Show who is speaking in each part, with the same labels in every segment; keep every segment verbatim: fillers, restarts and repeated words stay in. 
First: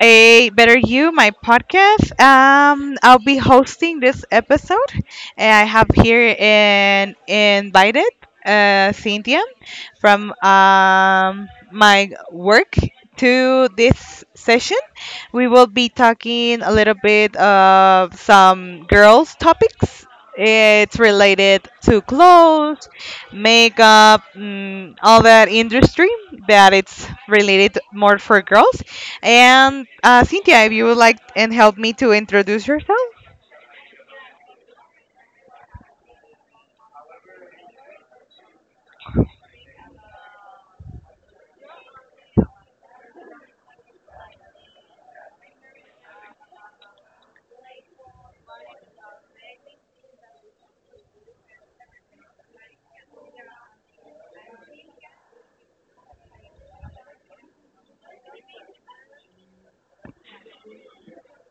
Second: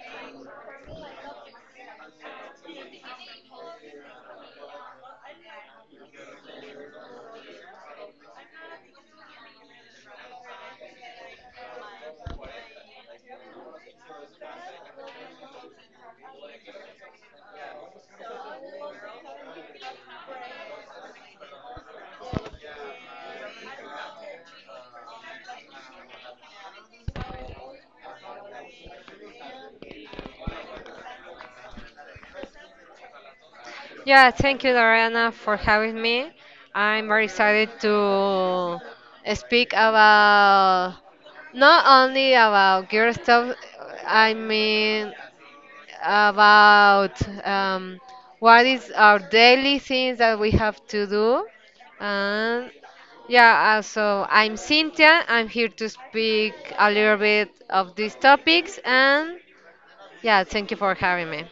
Speaker 1: A Better You, my podcast. Um, I'll be hosting this episode, and I have here an invited uh, Cynthia from um, my work to this session. We will be talking a little bit of some girls' topics. It's related to clothes, makeup, mm, all that industry that it's related more for girls. And uh, Cynthia, if you would like and help me to introduce yourself.
Speaker 2: Yeah, thank you, Dariana, for having me. I'm very excited to speak about not only about girl stuff, I mean about um, what is our daily things that we have to do. And yeah, uh, so I'm Cynthia. I'm here to speak a little bit of these topics. And yeah, thank you for having me.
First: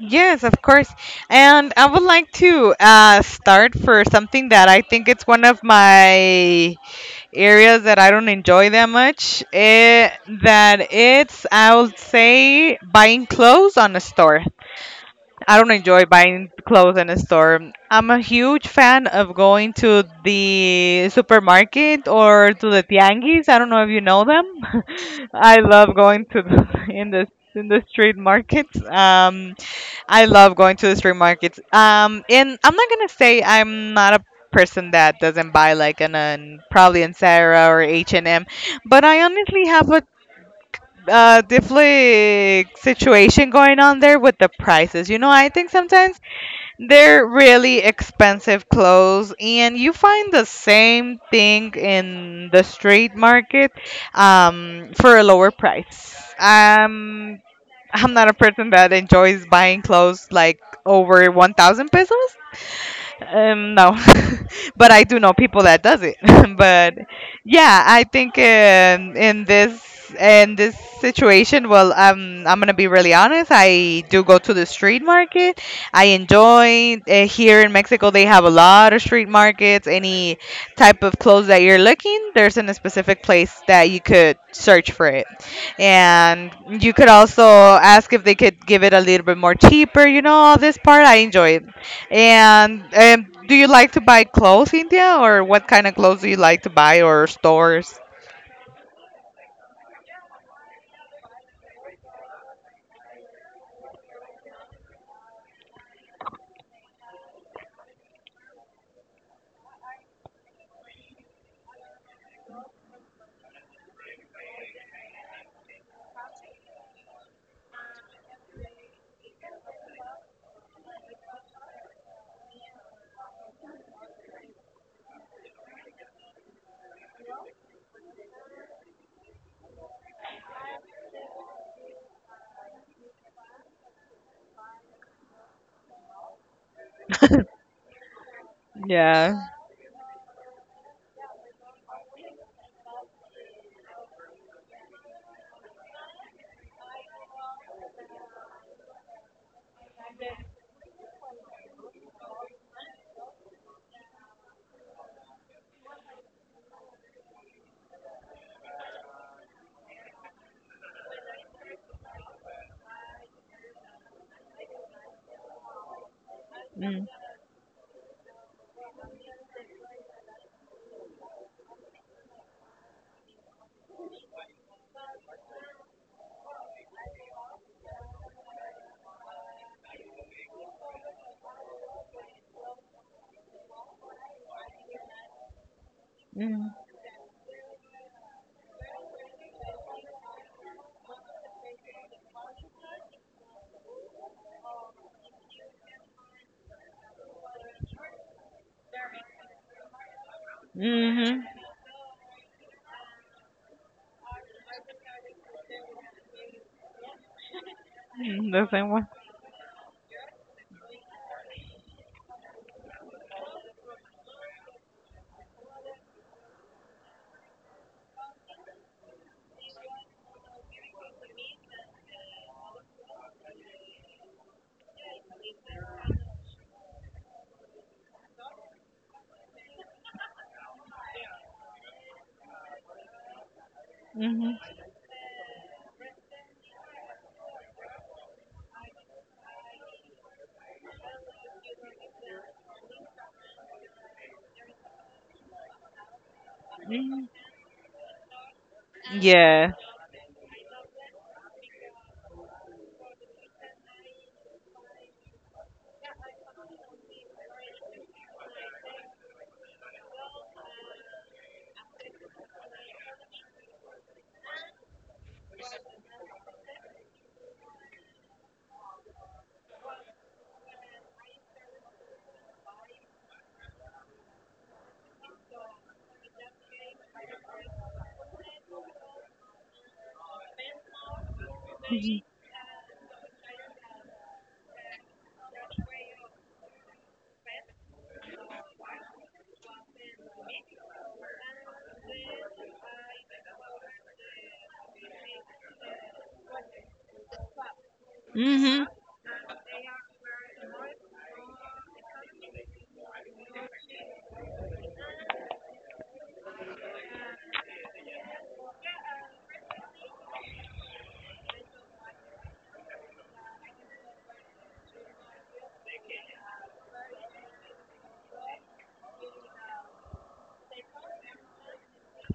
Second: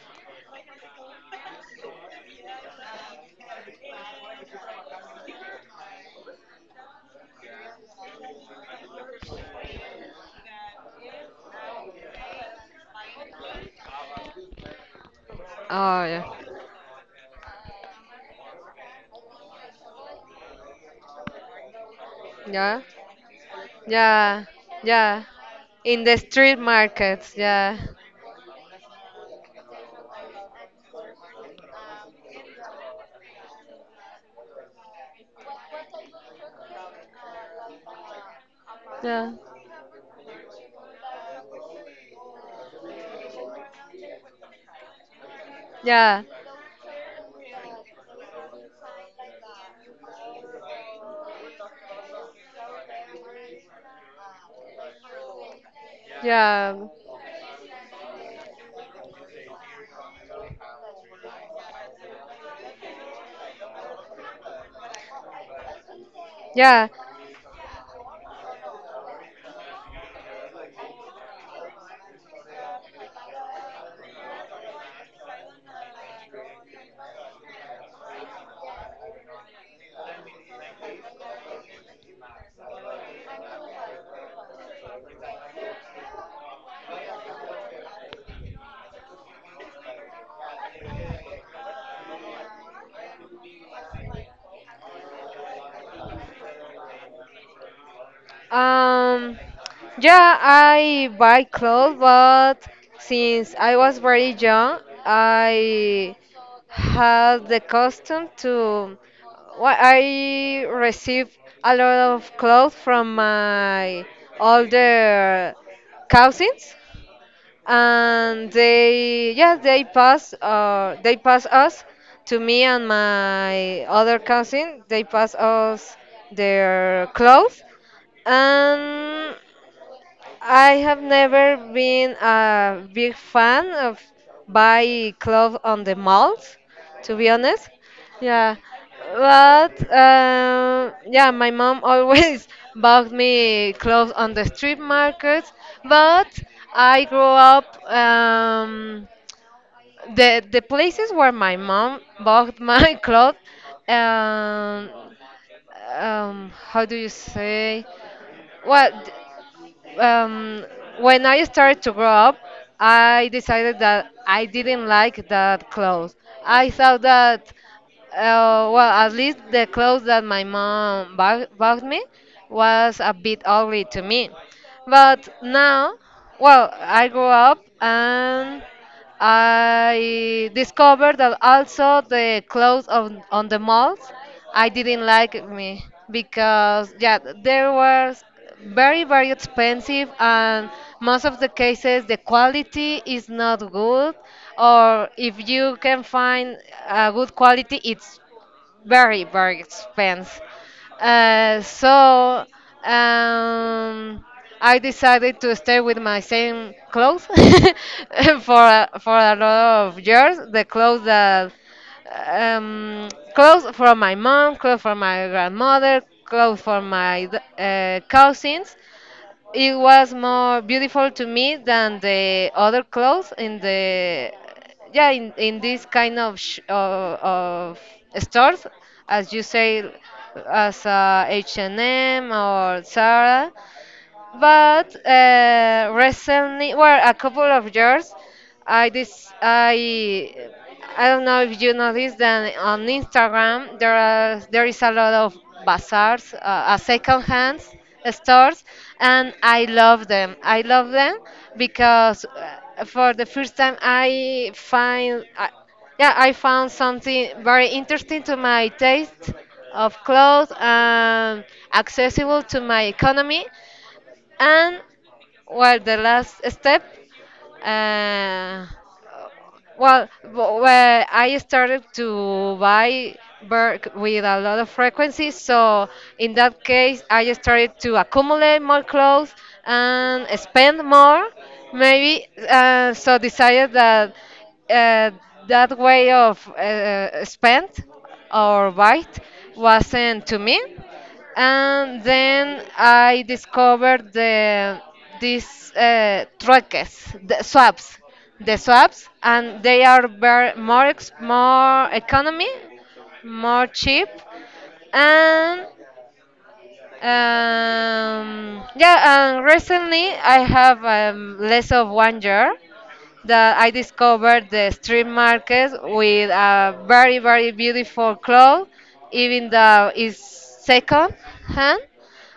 Speaker 1: Yes, of course. And I would like to uh, start for something that I think it's one of my areas that I don't enjoy that much. It, that it's, I would say, buying clothes on a store. I don't
Speaker 2: Oh,
Speaker 1: enjoy
Speaker 2: Yeah.
Speaker 1: buying clothes in a store. I'm a huge fan of going to the supermarket or to
Speaker 2: Yeah.
Speaker 1: the tianguis. I don't know if you know
Speaker 2: Yeah.
Speaker 1: them.
Speaker 2: Yeah.
Speaker 1: I love
Speaker 2: In the
Speaker 1: going to
Speaker 2: street
Speaker 1: the, in the
Speaker 2: markets.
Speaker 1: in
Speaker 2: Yeah.
Speaker 1: the street markets. Um, I love going to the street markets. Um, and I'm not gonna say I'm not a person that doesn't buy like an, an probably in Sarah or H and M, but I
Speaker 2: Yeah.
Speaker 1: honestly have a uh definitely situation going on there with the prices. You know, I think sometimes
Speaker 2: Yeah.
Speaker 1: they're really expensive clothes and you find the same thing in the street market um for a lower price.
Speaker 2: Yeah.
Speaker 1: Um I'm not a person that enjoys buying clothes like over one thousand pesos, um no. But I do know people that does it.
Speaker 2: Yeah.
Speaker 1: But yeah, I think um, in this in this situation, well, um, I'm gonna be really honest, I do go to the street market. I enjoy, uh, here in Mexico they have a lot of street markets. Any type of clothes that you're looking, there's in a specific place that you could search for it, and you could also ask if they could give it a little bit more cheaper. You know, all this part I enjoy. And um, do you like to buy clothes, India, or what kind of clothes do you like to buy, or stores?
Speaker 2: Um, yeah, I buy clothes, but since I was very young, I had the custom to. Well, I received a lot of clothes from my older cousins, and they, yeah, they pass, uh, they pass us to me and my other cousin. They pass us their clothes. um, I have never been a big fan of buy clothes on the malls, to be honest. Yeah,
Speaker 1: Yeah.
Speaker 2: but um, yeah, my mom always bought me clothes on the street markets. But I grew up. um, the the places where my mom bought my clothes. Um, um, how do you say? What? um, when I started to grow up, I decided that I didn't like that clothes. I thought
Speaker 1: Mm,
Speaker 2: that, uh, well, at least the clothes that my mom bought, bought me was a bit ugly to me. But now, well, I grew up and I discovered that also the clothes on, on the malls I didn't like me
Speaker 1: mm,
Speaker 2: because yeah, they were very very expensive and most of the cases the quality is not good, or if you can find a good quality it's very very expensive.
Speaker 1: mhm.
Speaker 2: Uh, so um, I decided to stay with my same clothes
Speaker 1: Mm.
Speaker 2: for
Speaker 1: The
Speaker 2: a-
Speaker 1: same one.
Speaker 2: for a lot of years. The clothes that. um, Clothes from my mom, clothes from my grandmother, clothes from my d- uh, cousins. It was more beautiful to me than the other clothes in the yeah, in, in this kind of sh- of, of stores, as you say, as uh, H and M or Zara.
Speaker 1: Mm-hmm.
Speaker 2: But uh, recently, well, a couple of years, I this I I don't know if you noticed that on Instagram there are There is a lot of bazaars, uh, uh, second
Speaker 1: Mm.
Speaker 2: hand stores, and I
Speaker 1: Yeah.
Speaker 2: love them. I love them because uh, for the first time I find I, yeah, I found something very interesting to my taste of clothes and accessible to my economy. And well, the last step, uh, well, w- where I started to buy Berg with a lot of frequency. So in that case, I started to accumulate more clothes and spend more, maybe. Uh, so decided that. uh, that way of uh, spend or buy wasn't to me. And then I discovered the These uh, truques, the swaps, the
Speaker 1: Mm-hmm.
Speaker 2: swaps, and they are very, more ex- more economy, more cheap. And um, yeah. And recently I have, um, less of one year that I discovered the street market with a very, very beautiful cloth, even though it's second hand.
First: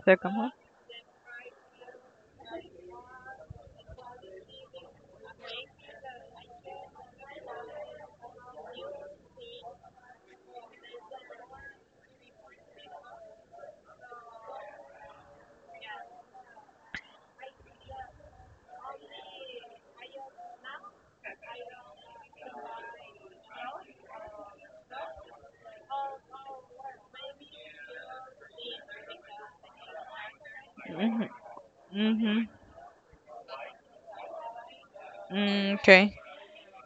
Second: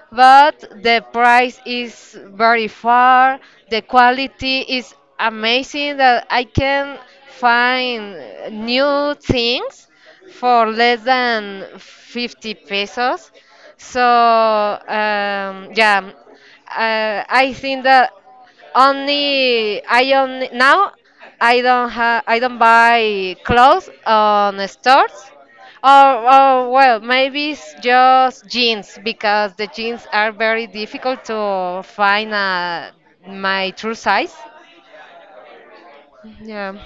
Speaker 1: Second one.
Speaker 2: But the price is very far. The quality is amazing that I can find new things for less than fifty pesos. So um, yeah, uh, I think that only I only now I don't have I don't buy clothes on the stores. Or, or, well, maybe it's just jeans because the jeans are very difficult to find,
Speaker 1: Mm-hmm.
Speaker 2: uh, my true size.
Speaker 1: Mm, okay.
Speaker 2: Yeah.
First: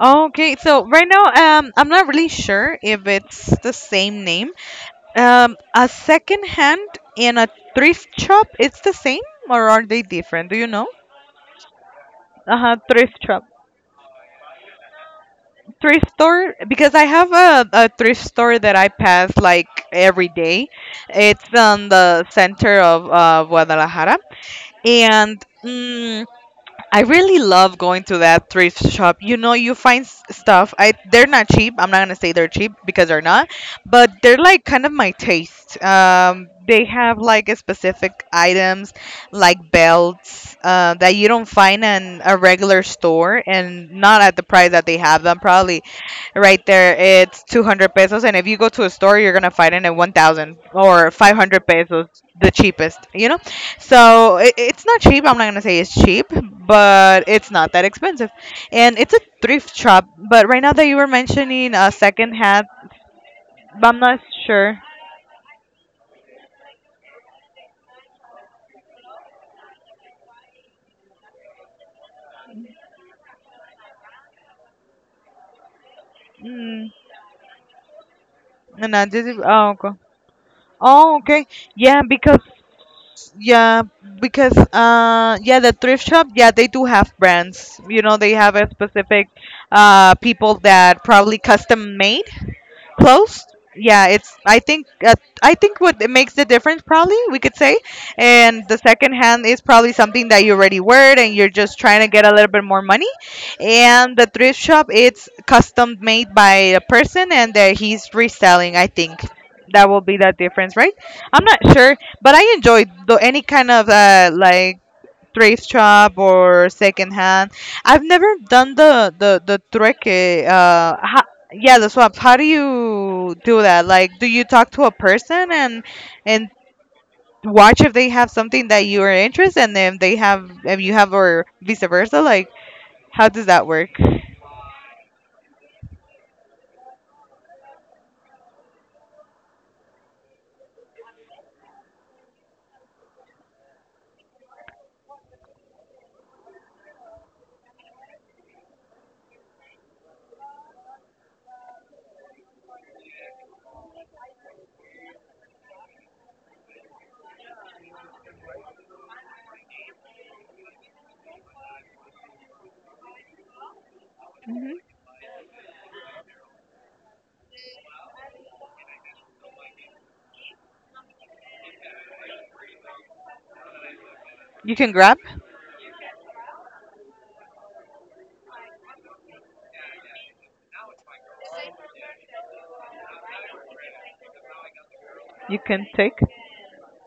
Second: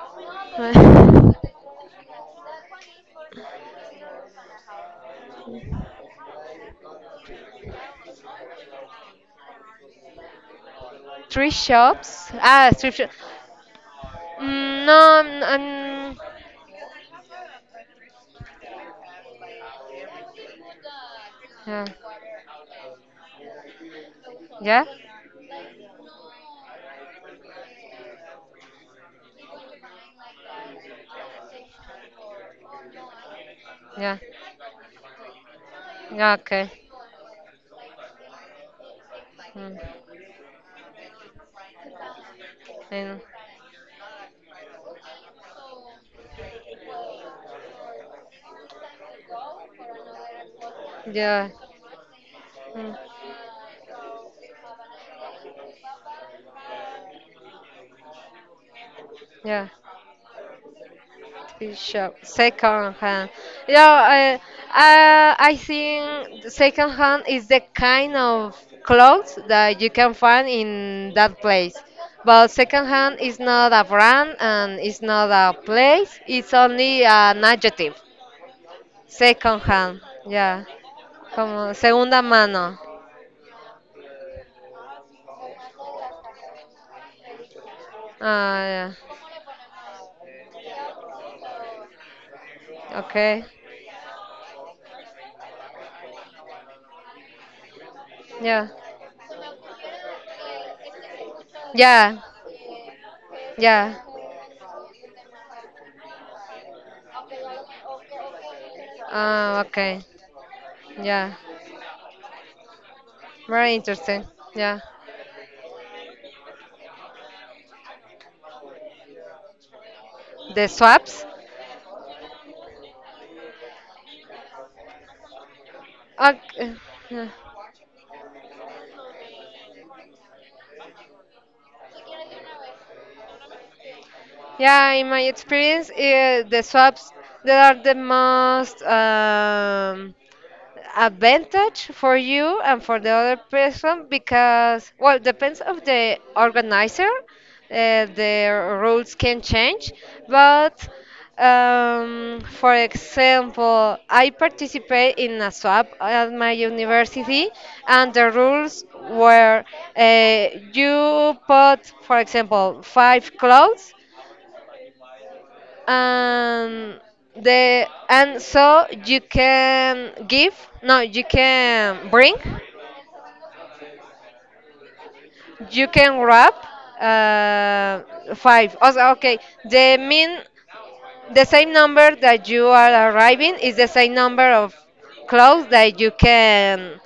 Speaker 1: Okay, so right now, um, I'm not really sure if it's the same name. Um, a second hand and a thrift shop, it's the same, or are they different? Do you know?
Speaker 2: Three shops. Ah,
Speaker 1: Uh-huh.
Speaker 2: thrift
Speaker 1: Thrift
Speaker 2: shops.
Speaker 1: shop.
Speaker 2: Mm, no.
Speaker 1: Thrift
Speaker 2: um,
Speaker 1: store, because I have a, a thrift store that I pass like every day. It's on
Speaker 2: yeah,
Speaker 1: the center of uh, Guadalajara,
Speaker 2: yeah,
Speaker 1: and mm, I really love going to that thrift shop. You know, you find s- stuff. I they're not cheap. I'm not gonna say they're cheap because they're not, but
Speaker 2: yeah,
Speaker 1: they're like kind of my taste.
Speaker 2: yeah.
Speaker 1: Um,
Speaker 2: Okay.
Speaker 1: they have like a specific items, like
Speaker 2: Mm.
Speaker 1: belts, uh, that you don't find in a regular
Speaker 2: And
Speaker 1: store, and not at the price that they have them. Probably right there, it's two hundred pesos, and if you go to a store, you're gonna find it at one thousand or
Speaker 2: yeah,
Speaker 1: five hundred pesos, the
Speaker 2: mm,
Speaker 1: cheapest. You know, so it, it's not cheap. I'm not gonna say it's cheap, but it's not that expensive, and it's a
Speaker 2: yeah.
Speaker 1: thrift shop. But right now that you were mentioning
Speaker 2: It
Speaker 1: a
Speaker 2: shop
Speaker 1: second hat,
Speaker 2: second hand.
Speaker 1: but I'm not
Speaker 2: Yeah, uh,
Speaker 1: sure.
Speaker 2: uh, I think the second hand is the kind of clothes that you can find in that place. But second hand is not a brand and it's not a place. It's
Speaker 1: Mm,
Speaker 2: only an adjective.
Speaker 1: no, this is,
Speaker 2: Second
Speaker 1: oh, okay.
Speaker 2: hand. Yeah.
Speaker 1: Oh, okay.
Speaker 2: Como
Speaker 1: Yeah,
Speaker 2: segunda
Speaker 1: because
Speaker 2: mano.
Speaker 1: yeah, because uh, yeah, the thrift shop, yeah, they do have brands. You know, they have
Speaker 2: Ah,
Speaker 1: a
Speaker 2: yeah.
Speaker 1: specific uh people that probably custom made
Speaker 2: Okay.
Speaker 1: close. Yeah, it's, I think, uh, I think what it makes the difference, probably we could say, and
Speaker 2: Yeah.
Speaker 1: the second hand is probably something that you already wear and you're just trying to
Speaker 2: Yeah.
Speaker 1: get a little bit more money,
Speaker 2: Yeah.
Speaker 1: and the thrift shop, it's custom made by a person and that he's reselling, I think
Speaker 2: Ah,
Speaker 1: that
Speaker 2: okay.
Speaker 1: will be that difference, right?
Speaker 2: Yeah.
Speaker 1: I'm not sure, but I enjoy the, any kind
Speaker 2: Very
Speaker 1: of
Speaker 2: interesting.
Speaker 1: uh,
Speaker 2: Yeah.
Speaker 1: like thrift shop or second hand. I've never done the the the trick. eh,
Speaker 2: The
Speaker 1: Uh,
Speaker 2: swaps?
Speaker 1: ho- yeah, the swaps. How do you do that? Like, do you talk to a person and and
Speaker 2: Okay.
Speaker 1: watch if they have something that you are interested in, if they have, if you have, or vice versa? Like, how does that work?
Speaker 2: Yeah, in my experience, eh, the swaps that are the most, um, advantage for you and for the other person, because well, depends of the organizer. Uh, the rules can change, but um, for example, I participate in a swap at my university, and the rules were. uh, you put, for example, five clothes,
Speaker 1: Hmm.
Speaker 2: um, the and so you can give, no, you can bring,
Speaker 1: You can grab,
Speaker 2: you can wrap uh, five. Also, okay, the mean the same number that you are arriving is the same number of
Speaker 1: you
Speaker 2: clothes
Speaker 1: can
Speaker 2: that you
Speaker 1: take,
Speaker 2: can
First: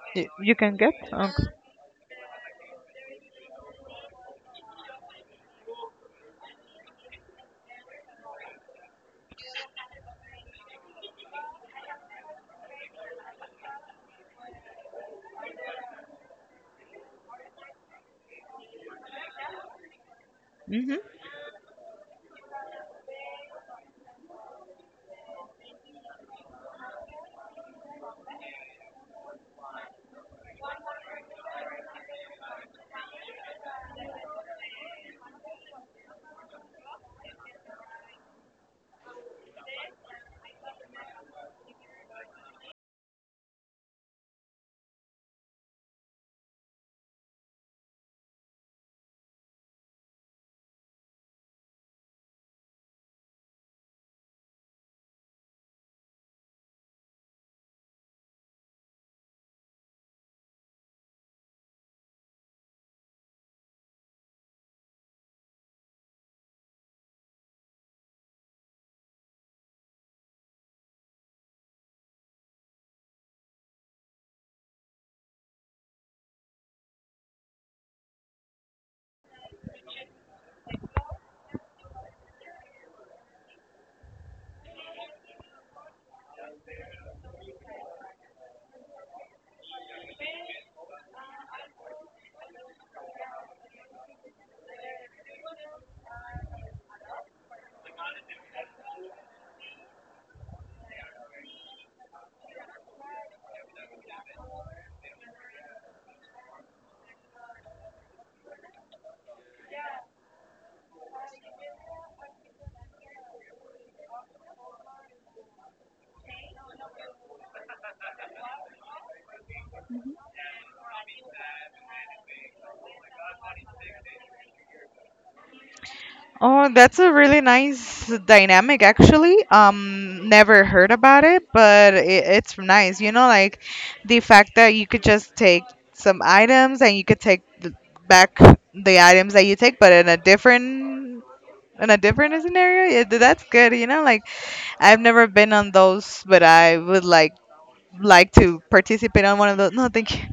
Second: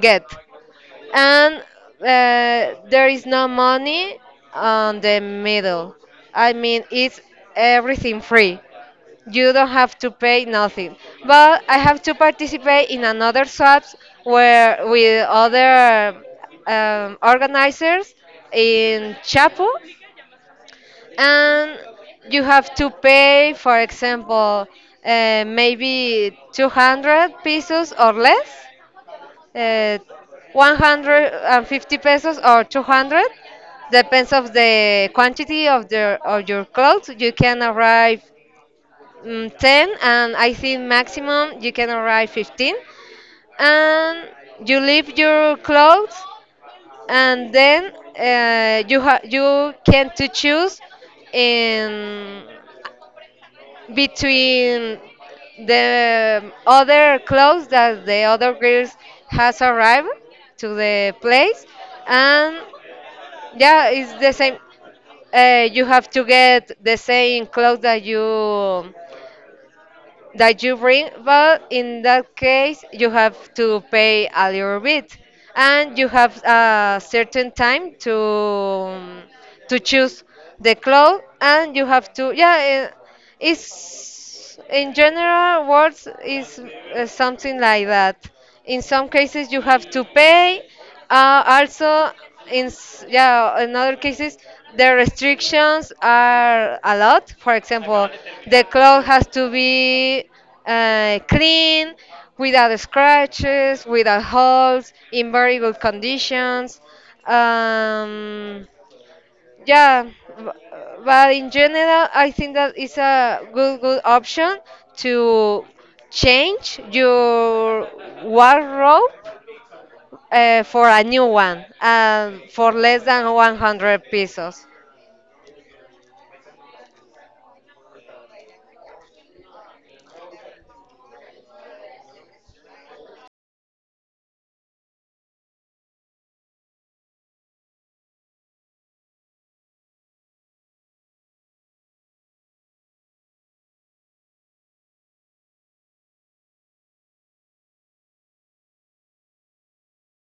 Speaker 2: get,
Speaker 1: you, you can get.
Speaker 2: and uh, there is no money on the middle. I mean, it's everything free. You don't have to pay nothing. But I have to participate in another swaps where with other, um, organizers in Chapu,
Speaker 1: Okay.
Speaker 2: and you have to pay, for example, uh, maybe two hundred pesos or less, uh, one hundred fifty pesos or two hundred, depends of the quantity of the of your clothes you can arrive. mm, ten, and I think maximum you can arrive fifteen, and you leave your clothes, and then uh, you ha- you can to choose in between the other clothes that the other girls has arrived to the place. And yeah, it's the same. Uh, you have to get the same clothes that you that you bring, but in that case, you have to pay a little bit, and you have a certain time to to choose the cloth, and you have to, yeah. Eh, it's in general words is uh, something like that. In some cases you have to pay. Uh, also, in s- yeah, in other cases the restrictions are a lot. For example, the cloth has to be uh, clean, without scratches, without holes, in very good conditions. Um, yeah, b- but in general, I think that it's a good good option to change your wardrobe, uh, for a new one, and for less than one hundred pesos.
Speaker 1: Oh, that's a really nice dynamic, actually. Um, never heard about it, but it, it's nice. You know, like the fact that you could just take some items and you could take th- back the items that you take, but in a different in a different scenario. Yeah, th- that's good. You know, like I've never been on those, but I would like like to participate on one of those. No, thank you.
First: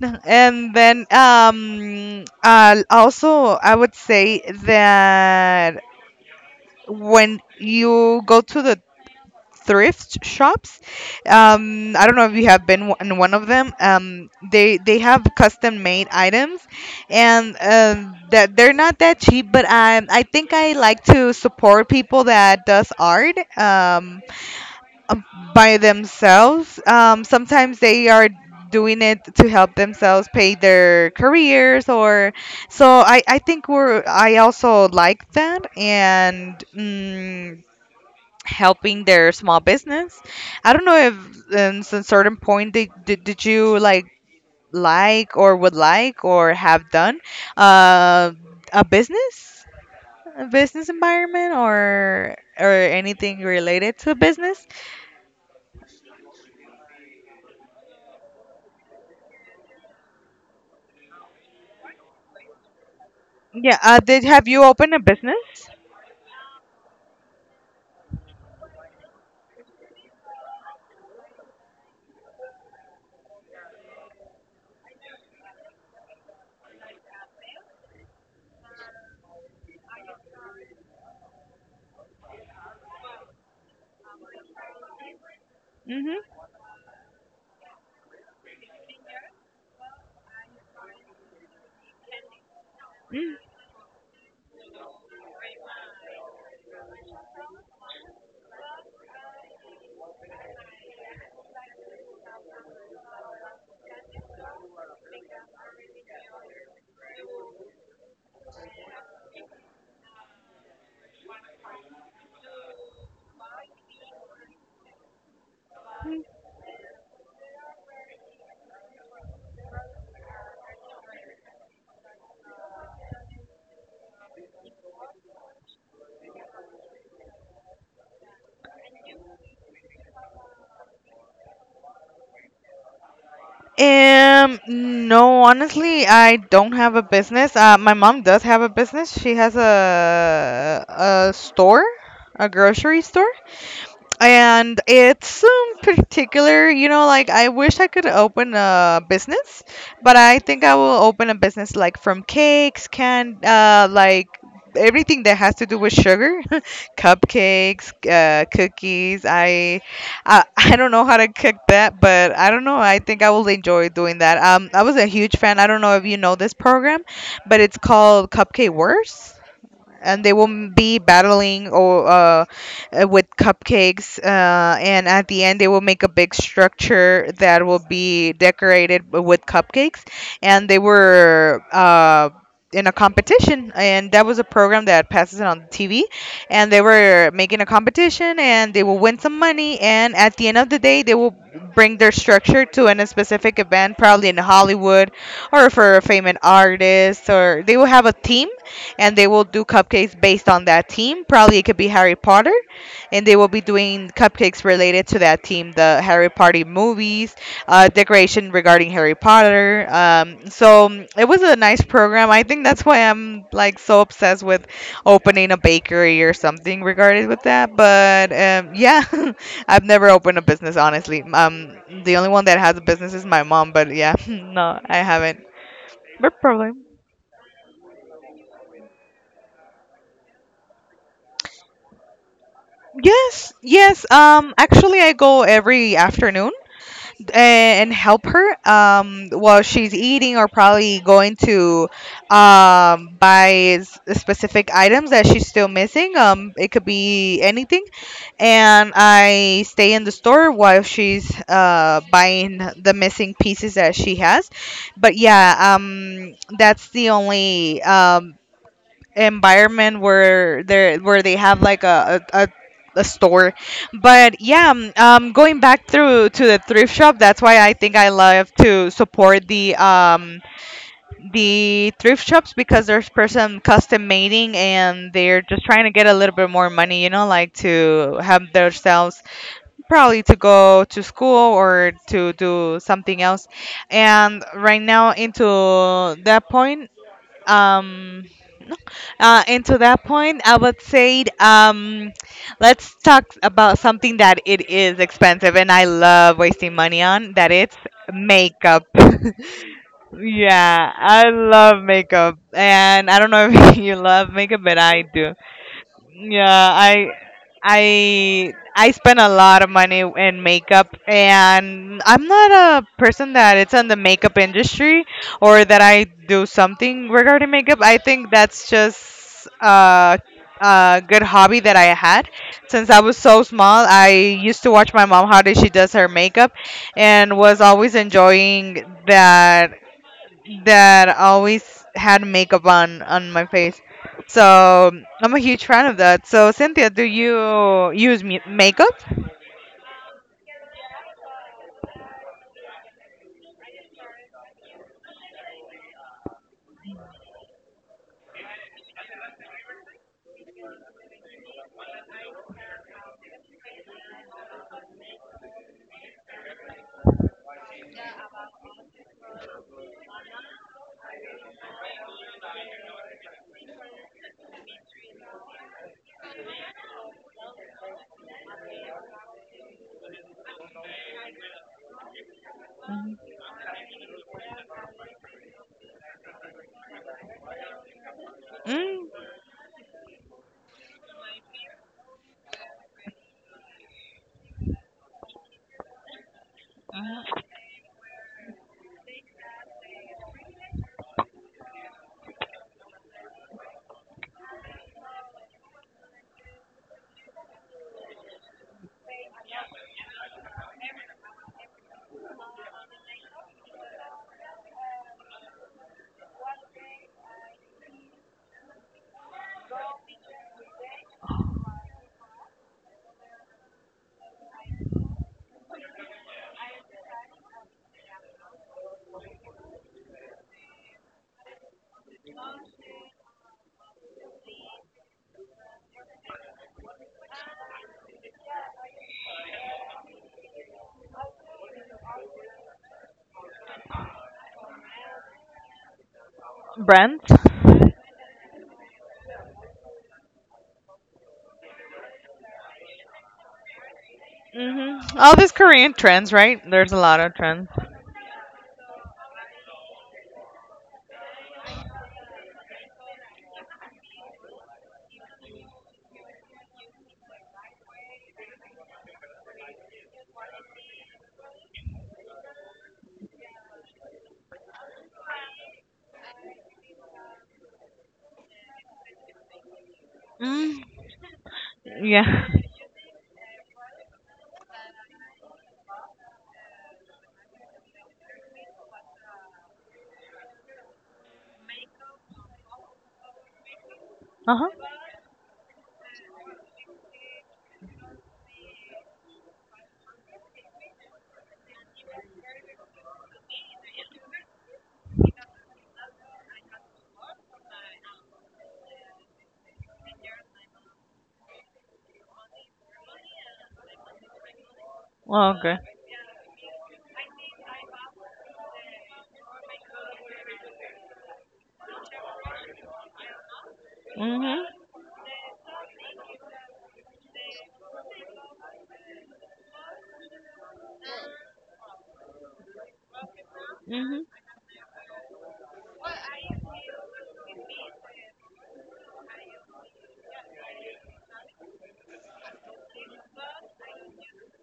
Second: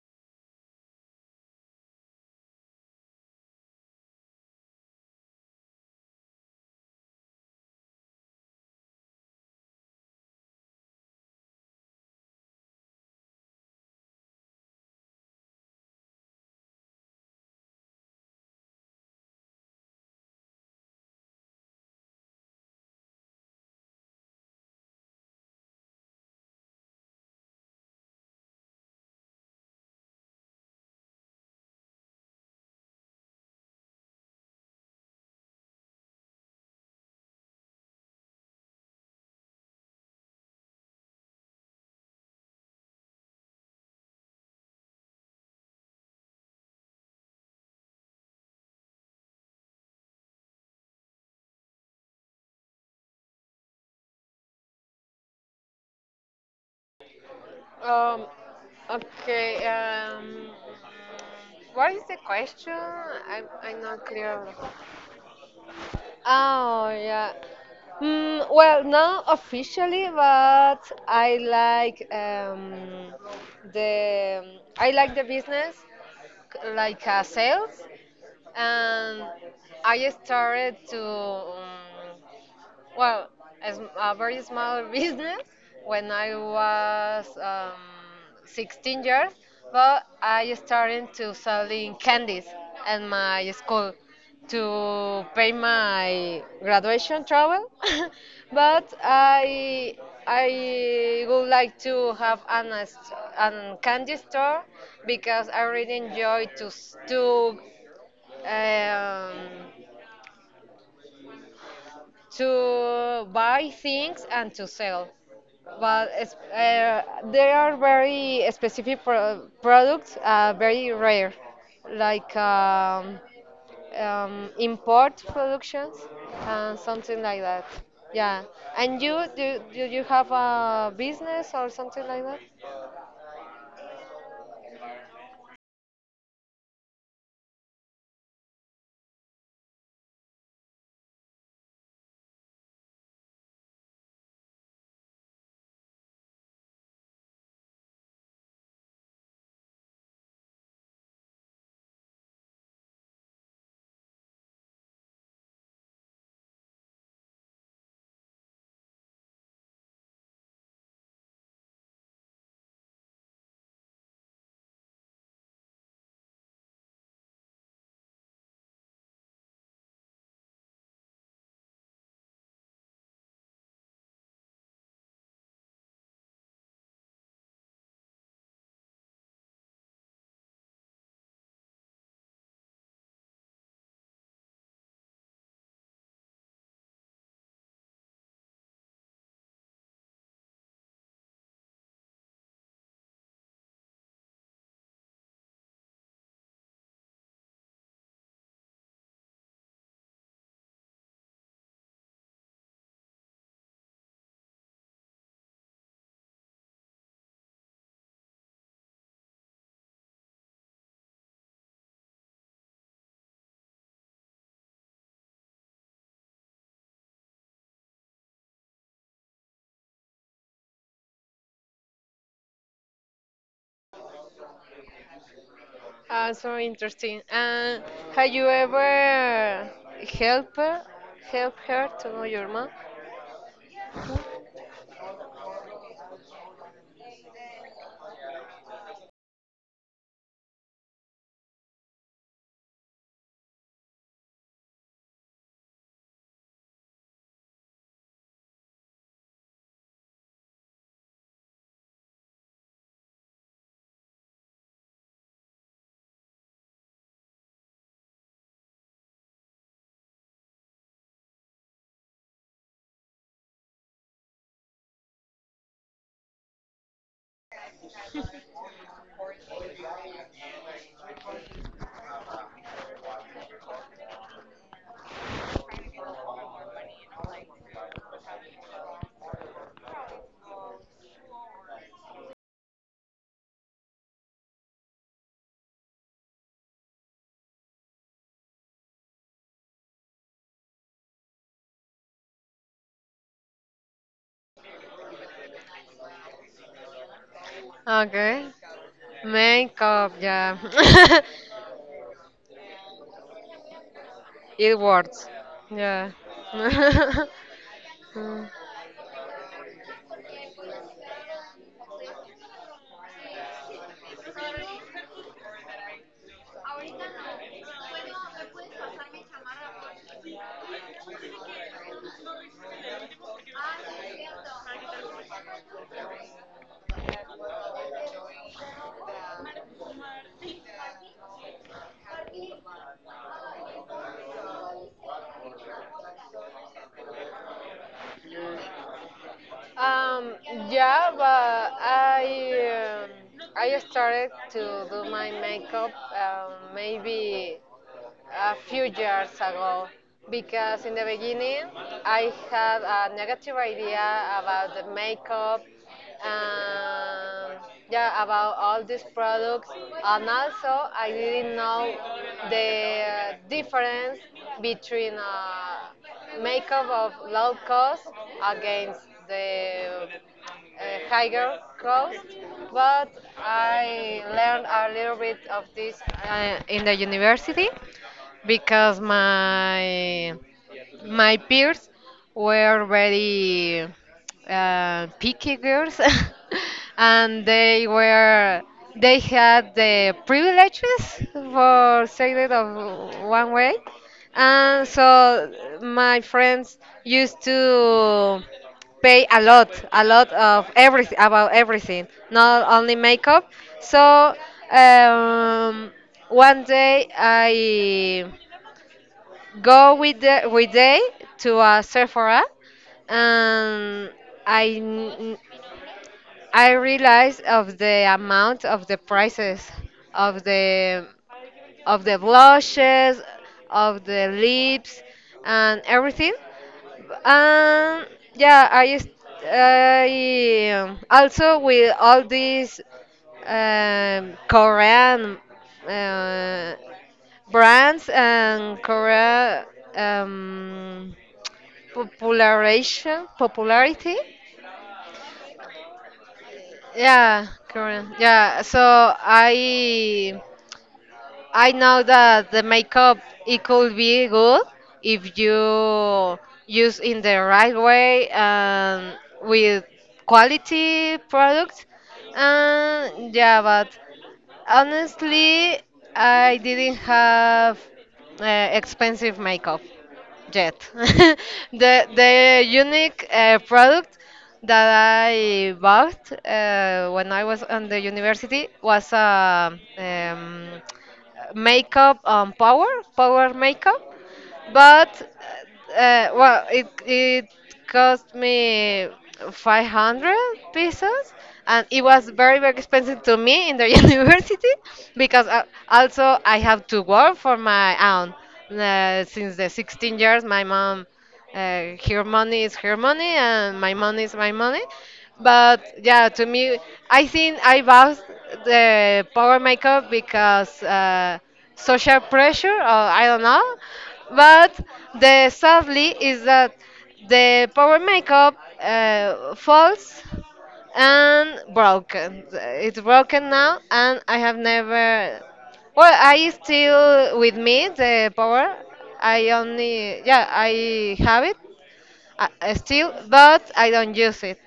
Speaker 1: No. And then um, uh, also I would say that when you go to the thrift shops, um I don't know if you have been in one of them. um they they have custom made items, and um that they're not that cheap, but i i think I like to support people that does art. um um, by themselves. um sometimes they are doing it to help themselves pay their careers or so. i i think we're, I also like that, and mm helping their small business. I don't know if um, since certain point did, did did you like like or would like or have done uh, a business, a business environment or or anything related to business.
Speaker 2: Um, okay, um, what is the question? I'm,
Speaker 1: Yeah,
Speaker 2: I'm
Speaker 1: uh,
Speaker 2: not
Speaker 1: did
Speaker 2: clear.
Speaker 1: have you opened a business?
Speaker 2: Oh, yeah. Mm, well, not officially, but I like. Um, the I like the business, c- like uh, sales. And I started to, um, well, a, a very small business when
Speaker 1: Mhm.
Speaker 2: I was, um, sixteen years, but I started to selling candies at
Speaker 1: Mm.
Speaker 2: my school to pay my graduation travel. But I I would like to have an, a s- an candy store, because I really enjoy to s- to um, to buy things and to sell. But it's, uh, they are very specific pro- products, uh, very rare, like um, um, import productions and something like that. Yeah. And you, do, do you have a business or something like that?
Speaker 1: Um, no, honestly, I don't have a business. Uh, my mom does have a business. She has a a store, a grocery store. And it's um, particular. You know, like I wish I could open a business, but I think I will open a business like from cakes, can, uh like everything that has to do with sugar. Cupcakes, uh, cookies. I, uh, I don't know how to cook that, but I don't know, I think I will enjoy doing that. um I was a huge fan, I don't know if you know this program, but it's called Cupcake Wars, and they will be battling, or uh, uh, with cupcakes, uh, and at the end they will make a big structure that will be decorated with cupcakes, and they were uh, in a competition, and that was a program that passes it on TV, and they were making a competition and they will win some money, and at the end of the day they will bring their structure to an- a specific event, probably in Hollywood, or for a famous artist, or they will have a team, and they will do cupcakes based on that team. Probably it could be Harry Potter, and they will be doing cupcakes related to that team, the Harry Potter movies, uh, decoration regarding Harry Potter. Um, so mm, it was a nice program. I think that's why I'm like so obsessed with opening a bakery or something regarded with that. But um, yeah, I've never opened a business honestly. Um, the only one that has a business is my mom, but yeah, no, I haven't.
Speaker 2: Ah,
Speaker 1: But
Speaker 2: so
Speaker 1: probably.
Speaker 2: interesting. And have you ever help her, help her to know your mom?
Speaker 1: Yes, yes. Um, actually, I go every afternoon, eh, and help her um, while she's eating or probably going to um, buy s- specific items that she's still missing. Um, it could be anything. And I stay in the store while she's uh, buying the missing pieces that she has. But yeah, um, that's the only um, environment where they where they have like a, a, a a store. But yeah, um um, going back through to the thrift shop, that's why I think I love to support the um the thrift shops, because there's person custom mating and they're just trying to get a little bit more money, you know, like to have themselves, probably to go to school or to do something else, and right now into that point, um uh, and to that point, I would say, um, let's talk about something that it is expensive, and I love wasting money on that. It's
Speaker 2: Okay.
Speaker 1: makeup.
Speaker 2: Makeup, yeah.
Speaker 1: Yeah, I love makeup, and I don't know if you love makeup, but
Speaker 2: It
Speaker 1: I
Speaker 2: works.
Speaker 1: do.
Speaker 2: Yeah.
Speaker 1: Yeah, I
Speaker 2: Mm.
Speaker 1: I I spend a lot of money in makeup, and I'm not a person that it's in the makeup industry or that I do something regarding makeup. I think that's just a, a good hobby that I had since I was so small. I used to watch my mom how did she does her makeup, and was always enjoying that, that always had makeup on on my face. So I'm a huge fan of that. So Cynthia, do you use mu- makeup?
Speaker 2: Um, yeah, but I um, I started to do my makeup, um, maybe a few years ago, because in the beginning I had a negative idea about the makeup and yeah about all these products. And also I didn't know the difference between uh, makeup of low cost against the uh, higher cost. But I learned a little bit of this uh, in the university, because
Speaker 1: mm,
Speaker 2: my my peers were very uh, picky girls, and they were they had the privileges, for say it of one way. And so my friends used to pay a lot a lot of everything, about everything, not only makeup. So um, one day I go with the with they to a Sephora, and I n- I realized of the amount of the prices of the of the blushes, of the lips, and everything. Um, yeah, I is- I um, also with all these, um, Korean uh,
Speaker 1: Brands?
Speaker 2: brands, and Korea, um, popularization popularity.
Speaker 1: Hmm. All these Korean trends, right? There's a lot of
Speaker 2: Yeah,
Speaker 1: trends.
Speaker 2: Korean, yeah. So I I know that the makeup, it could be good if you use in the right way and with quality products. And yeah, but honestly, I didn't have uh, expensive makeup yet.
Speaker 1: Mm,
Speaker 2: the
Speaker 1: yeah.
Speaker 2: the unique uh, product that I bought uh, when I was on the university was a, um, makeup, um, power power makeup.
Speaker 1: Uh huh.
Speaker 2: But uh, well, it it cost me five hundred pesos, and it was very very expensive to me in the university, because uh, also I have to work for my own. Uh, since the sixteen years, my mom, uh, her money is her money, and my money is my money.
Speaker 1: Oh, okay.
Speaker 2: But yeah, to me, I think I bought the power makeup because uh, social pressure, or I don't know.
Speaker 1: Mhm.
Speaker 2: But the sadly is that the power makeup uh, falls and broken. It's broken now, and
Speaker 1: Mhm.
Speaker 2: I have never. Well, I still with me the power. I only yeah I have it uh, uh, still, but I don't use it.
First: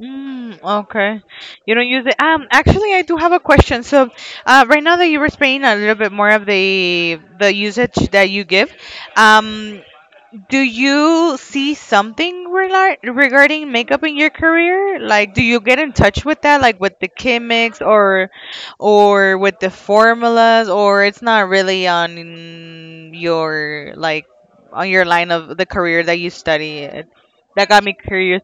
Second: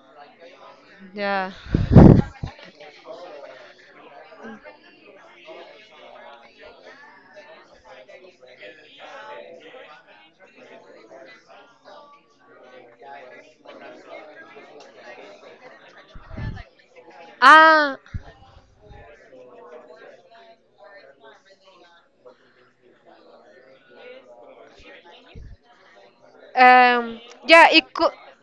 Speaker 1: Mm, okay.
Speaker 2: Yeah.
Speaker 1: You don't use it. Um, actually, I do have a question. So, uh, right now that you were explaining a little bit more of the the usage that you give, um, do you see something regar- regarding makeup in your career? Like, do you get in touch with that, like with the chemics,
Speaker 2: Ah,
Speaker 1: or, or with the formulas, or it's not really on your, like, on your line of the career that you study? It,
Speaker 2: um,
Speaker 1: that
Speaker 2: yeah,
Speaker 1: got
Speaker 2: it
Speaker 1: me
Speaker 2: could.
Speaker 1: curious.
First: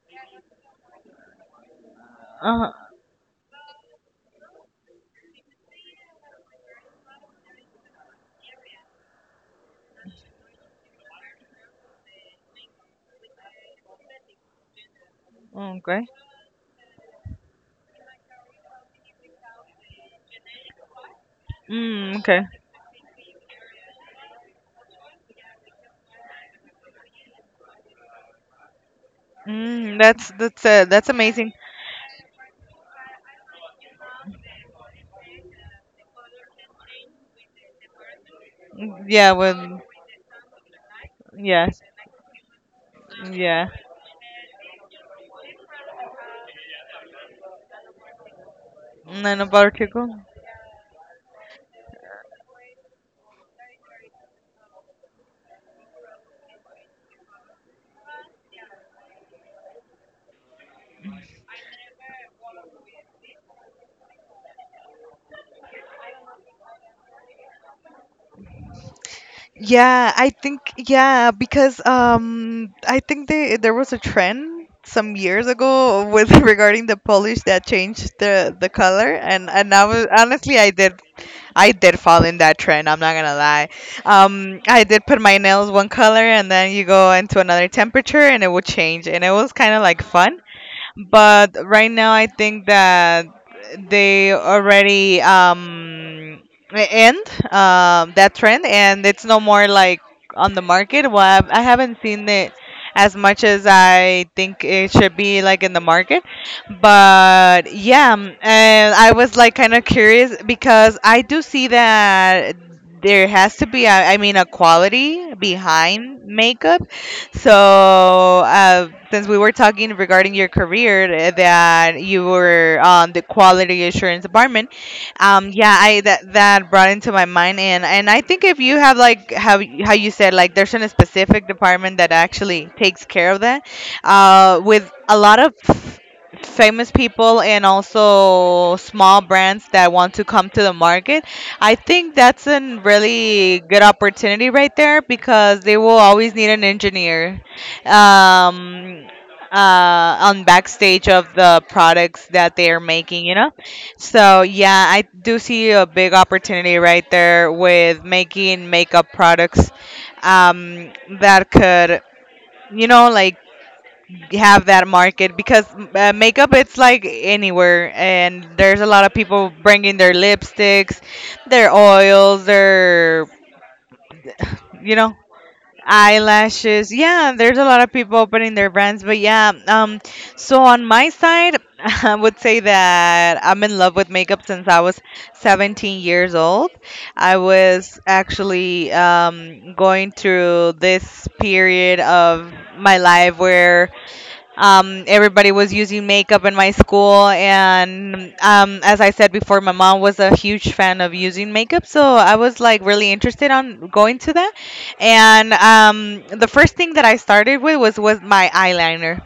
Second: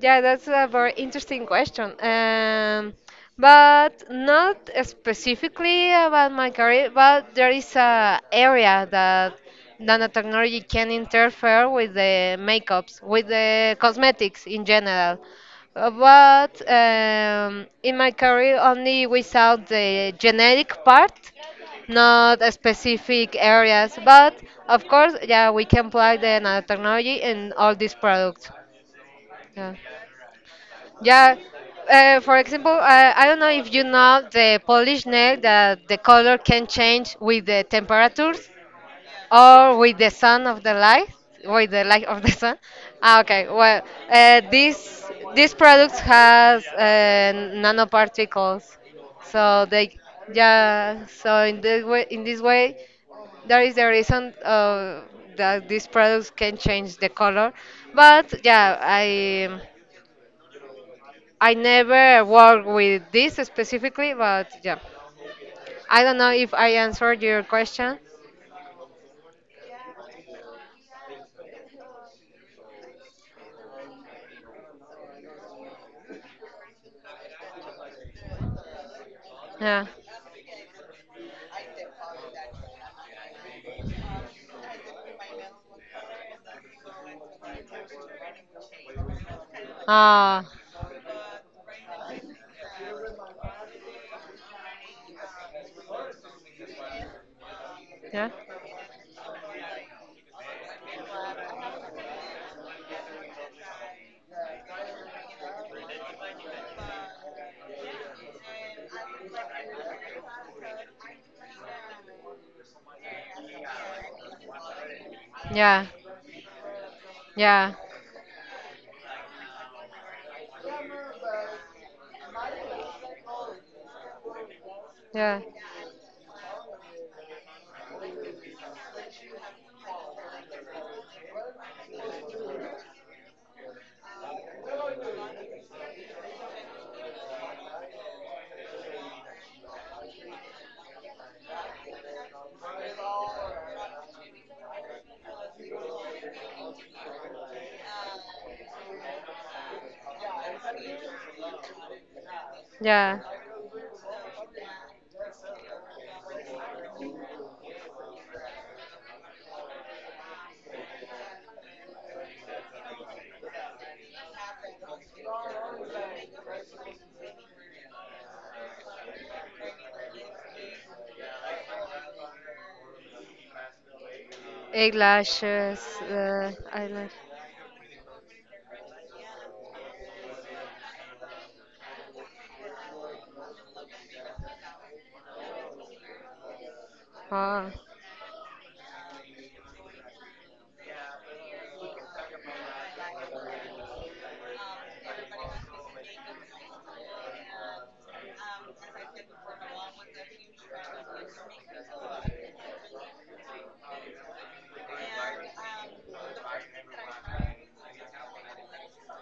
Speaker 2: Yeah, that's a very interesting question.
Speaker 1: Uh huh.
Speaker 2: Um, but not specifically about my career, but there is a area that nanotechnology can interfere with the makeups, with the cosmetics in general. Uh,
Speaker 1: Okay.
Speaker 2: But um, in my career, only without the genetic part,
Speaker 1: Mm, okay.
Speaker 2: not a specific areas. But of course, yeah, we can apply the nanotechnology in all these products. Yeah.
Speaker 1: Mm, that's that's uh, that's
Speaker 2: Yeah.
Speaker 1: amazing.
Speaker 2: Uh, for example, uh, I don't know if you know the Polish nail, that the color can change with the temperatures,
Speaker 1: Mm, yeah.
Speaker 2: or
Speaker 1: Well.
Speaker 2: with the sun of the light, with
Speaker 1: Yes.
Speaker 2: the light of the sun. Ah, okay.
Speaker 1: Yeah.
Speaker 2: Well, uh, this this product has uh, nanoparticles,
Speaker 1: None
Speaker 2: so
Speaker 1: about
Speaker 2: they,
Speaker 1: particle.
Speaker 2: yeah. So in this way, in this way, that is the reason uh, that these products can change the color. But yeah, I. I never work with this specifically, but yeah. I don't know if I answered your question.
Speaker 1: Yeah, I think yeah, because um I think they there was a trend some years ago with regarding the polish that changed the the color, and and I
Speaker 2: Yeah.
Speaker 1: was honestly I did I did fall in that trend, I'm not gonna lie. Um I did put my nails one color, and then you go into another temperature and it would change, and it was kind of like fun.
Speaker 2: ah,
Speaker 1: But right now, I think that they already um, end um,
Speaker 2: yeah.
Speaker 1: that trend, and it's no more like on the market. Well, I've- I haven't seen it as much as I think it should be like in the market. But yeah, um, and I was like kind of curious, because I do see that there has to be a, I mean, a quality
Speaker 2: Yeah.
Speaker 1: behind makeup. So,
Speaker 2: Yeah.
Speaker 1: uh, since we were talking regarding your career, uh, that you were on the quality assurance department,
Speaker 2: Yeah.
Speaker 1: um, yeah, I that that brought into my mind. and and I think if you have like how how you said, like, there's a specific department that actually takes care of that, uh, with a lot of famous people and also small brands that want to come to the market, I think that's a really good opportunity right there, because they will always need an engineer, um, uh, on backstage of the products that they are
Speaker 2: Yeah.
Speaker 1: making, you know? So, yeah, I do see a big opportunity right there with making makeup products um, that could, you know, like, have that market, because uh, makeup it's like anywhere, and there's a lot of people bringing their lipsticks, their oils, their, you know,
Speaker 2: Eyelashes. Uh,
Speaker 1: eyelashes.
Speaker 2: eyelash.
Speaker 1: Yeah, there's a lot of people opening their brands. But yeah, um so on my side, I would say that I'm in love with makeup since I was seventeen years old. I
Speaker 2: Ah,
Speaker 1: was actually um going through this period of my life where um, everybody was using makeup in my school, and um, as I said before, my mom was a huge fan of using makeup, so I was like really interested on going to that. And um, the first thing that I started with was was my eyeliner,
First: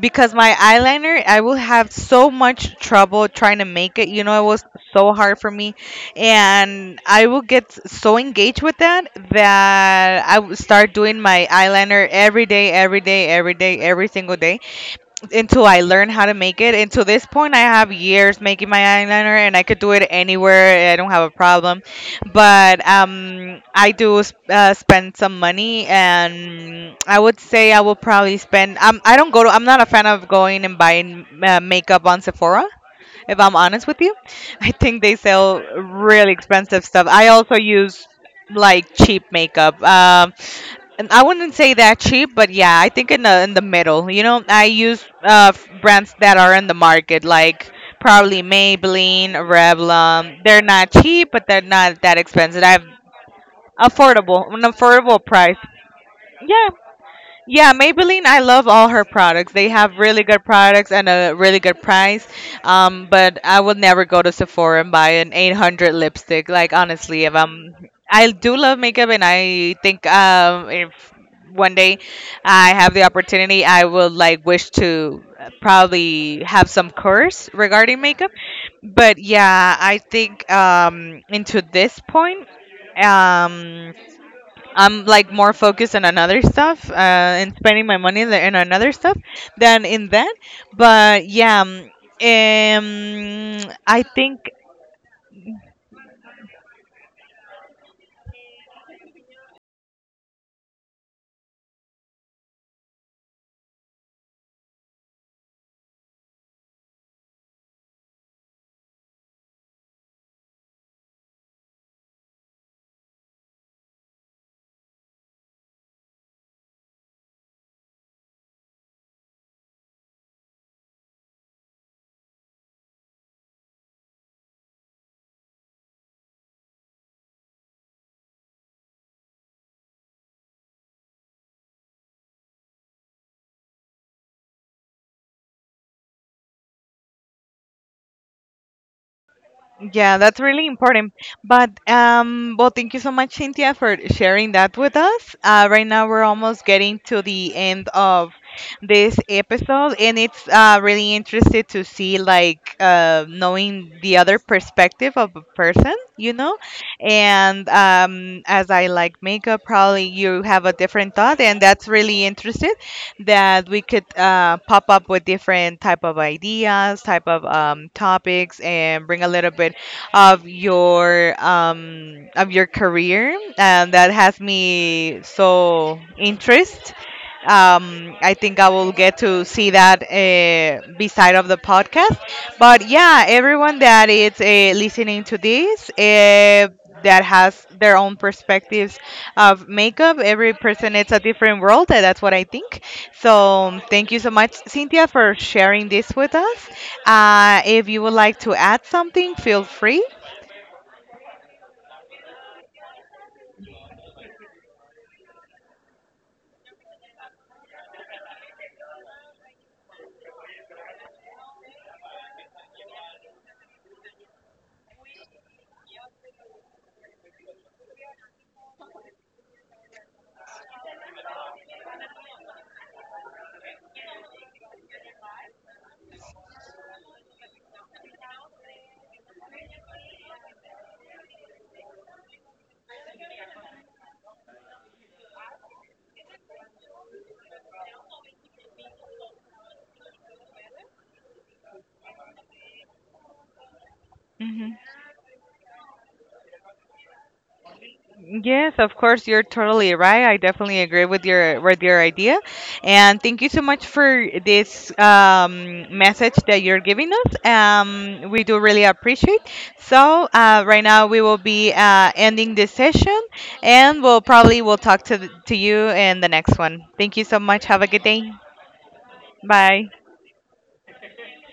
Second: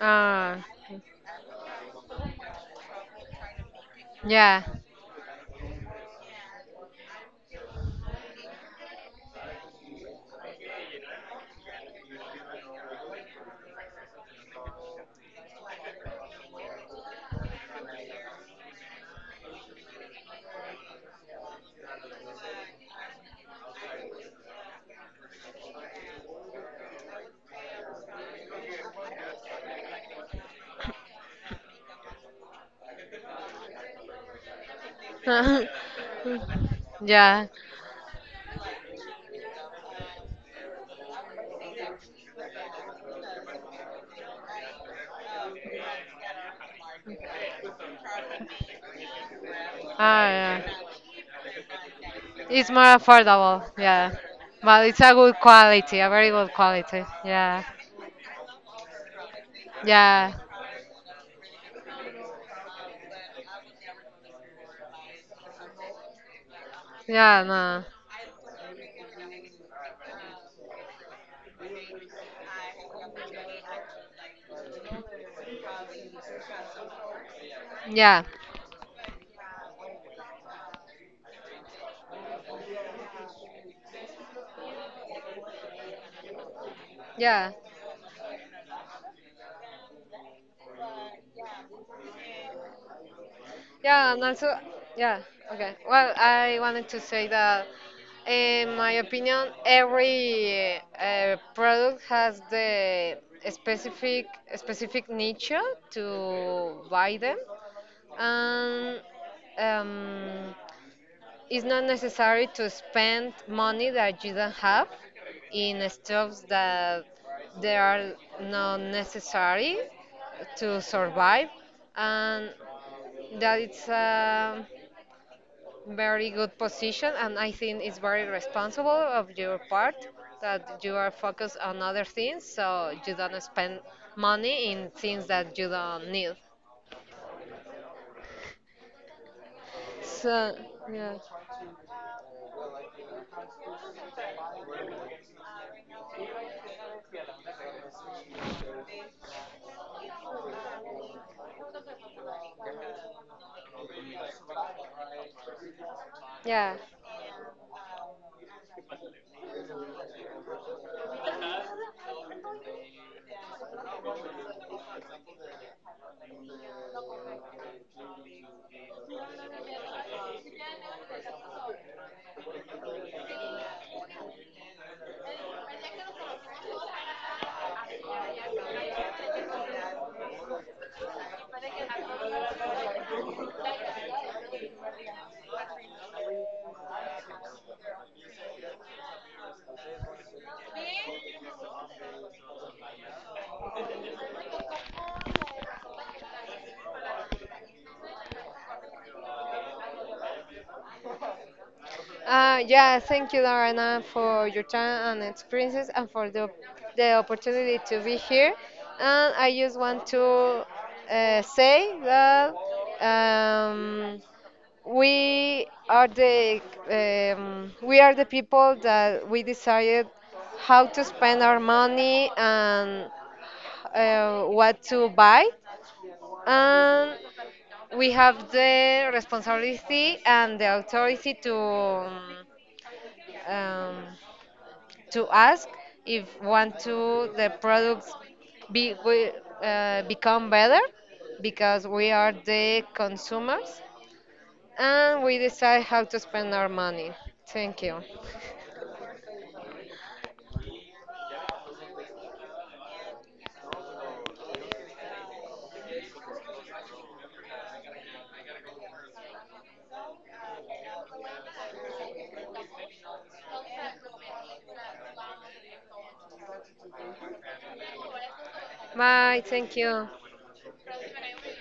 Speaker 1: because my eyeliner I will have so much trouble trying to make it. You know, it
Speaker 2: yeah.
Speaker 1: was so hard for me, and I will get so engaged with that, that I would start doing my eyeliner every day, every day, every day, every single day, until I learn how to make it. Until this point, I have years making my eyeliner, and I could do it anywhere. I don't have a problem. But um, I do s- uh, spend some money, and I would say I will probably spend. Um, I don't go to. I'm not a fan of going and buying uh, makeup on Sephora, if I'm honest with you. I think they sell really expensive stuff. I
Speaker 2: Yeah.
Speaker 1: also use like cheap makeup. Um, and I wouldn't say that cheap, but yeah, I think in the in the middle. You know, I use uh f- brands that are in the market, like probably Maybelline,
Speaker 2: Ah,
Speaker 1: Revlon. They're
Speaker 2: yeah.
Speaker 1: not cheap, but they're not that expensive.
Speaker 2: It's
Speaker 1: I've
Speaker 2: more affordable. Yeah.
Speaker 1: affordable, an
Speaker 2: But it's a
Speaker 1: affordable
Speaker 2: good
Speaker 1: price.
Speaker 2: quality, a very good
Speaker 1: Yeah,
Speaker 2: quality. Yeah.
Speaker 1: yeah, Maybelline, I love all her products. They have really
Speaker 2: Yeah.
Speaker 1: good products and a really good price. Um, but I will never go to Sephora and buy an eight hundred lipstick. Like honestly, if
Speaker 2: Yeah,
Speaker 1: I'm,
Speaker 2: no.
Speaker 1: I do love makeup, and I think um, if one day I have the opportunity, I will like wish to probably have some course regarding
Speaker 2: Yeah,
Speaker 1: makeup. But yeah, I think um, into this point. Um, I'm like more focused on another stuff, uh,
Speaker 2: yeah,
Speaker 1: and spending my money th- in another stuff than in that. But yeah, um, um, I
Speaker 2: yeah, and
Speaker 1: think.
Speaker 2: also, yeah, okay. Well, I wanted to say that, in my opinion, every uh, product has the specific specific niche to buy them, and um, it's not necessary to spend money that you don't have in stuffs that they are not necessary to survive, and that it's a very good position, and I think it's very responsible of your part that you are focused on other things, so you don't spend money in things that you don't need.
Speaker 1: Yeah, that's
Speaker 2: So
Speaker 1: really important.
Speaker 2: yeah,
Speaker 1: But um, well, thank you so much, Cynthia, for sharing that with us. Uh, right now, we're almost getting to the end of this episode, and it's uh, really interested to see like, uh, knowing the other perspective of a person, you know.
Speaker 2: yeah.
Speaker 1: And um, as I like makeup, probably you have a different thought, and that's really interesting that we could uh, pop up with different type of ideas, type of, um, topics, and bring a little bit of your, um, of your career. And that has me so interest. Um, I think I will get to see that uh, beside of the podcast. But yeah, everyone that is uh, listening to this. Uh, that has their own perspectives of makeup. Every person it's a different world, and that's what I think. So thank you so much, Cynthia, for sharing this with us. Uh, if you would like to add something, feel free.
Speaker 2: Uh, yeah, thank you, Lorena, for your time and experiences, and for the, the opportunity to be here. And I just want to uh, say that. Um, We are the um, we are the people that we decided how to spend our money, and uh, what to buy. And we have the responsibility and the authority to um, um, to ask, if want to the products be, we, uh, become better, because we are the consumers,
Speaker 1: Hmm.
Speaker 2: and we decide how to spend our money. Thank you.
Speaker 1: Yes, of course, you're totally right. I definitely agree with your with your idea, and thank you so much for this um, message that you're giving us. Um, we do really appreciate. So uh, right now we will be uh, ending this session, and we'll probably will talk to to you in the next one. Thank you so much. Have a good day.
Speaker 2: Bye. Thank
Speaker 1: Bye.
Speaker 2: you.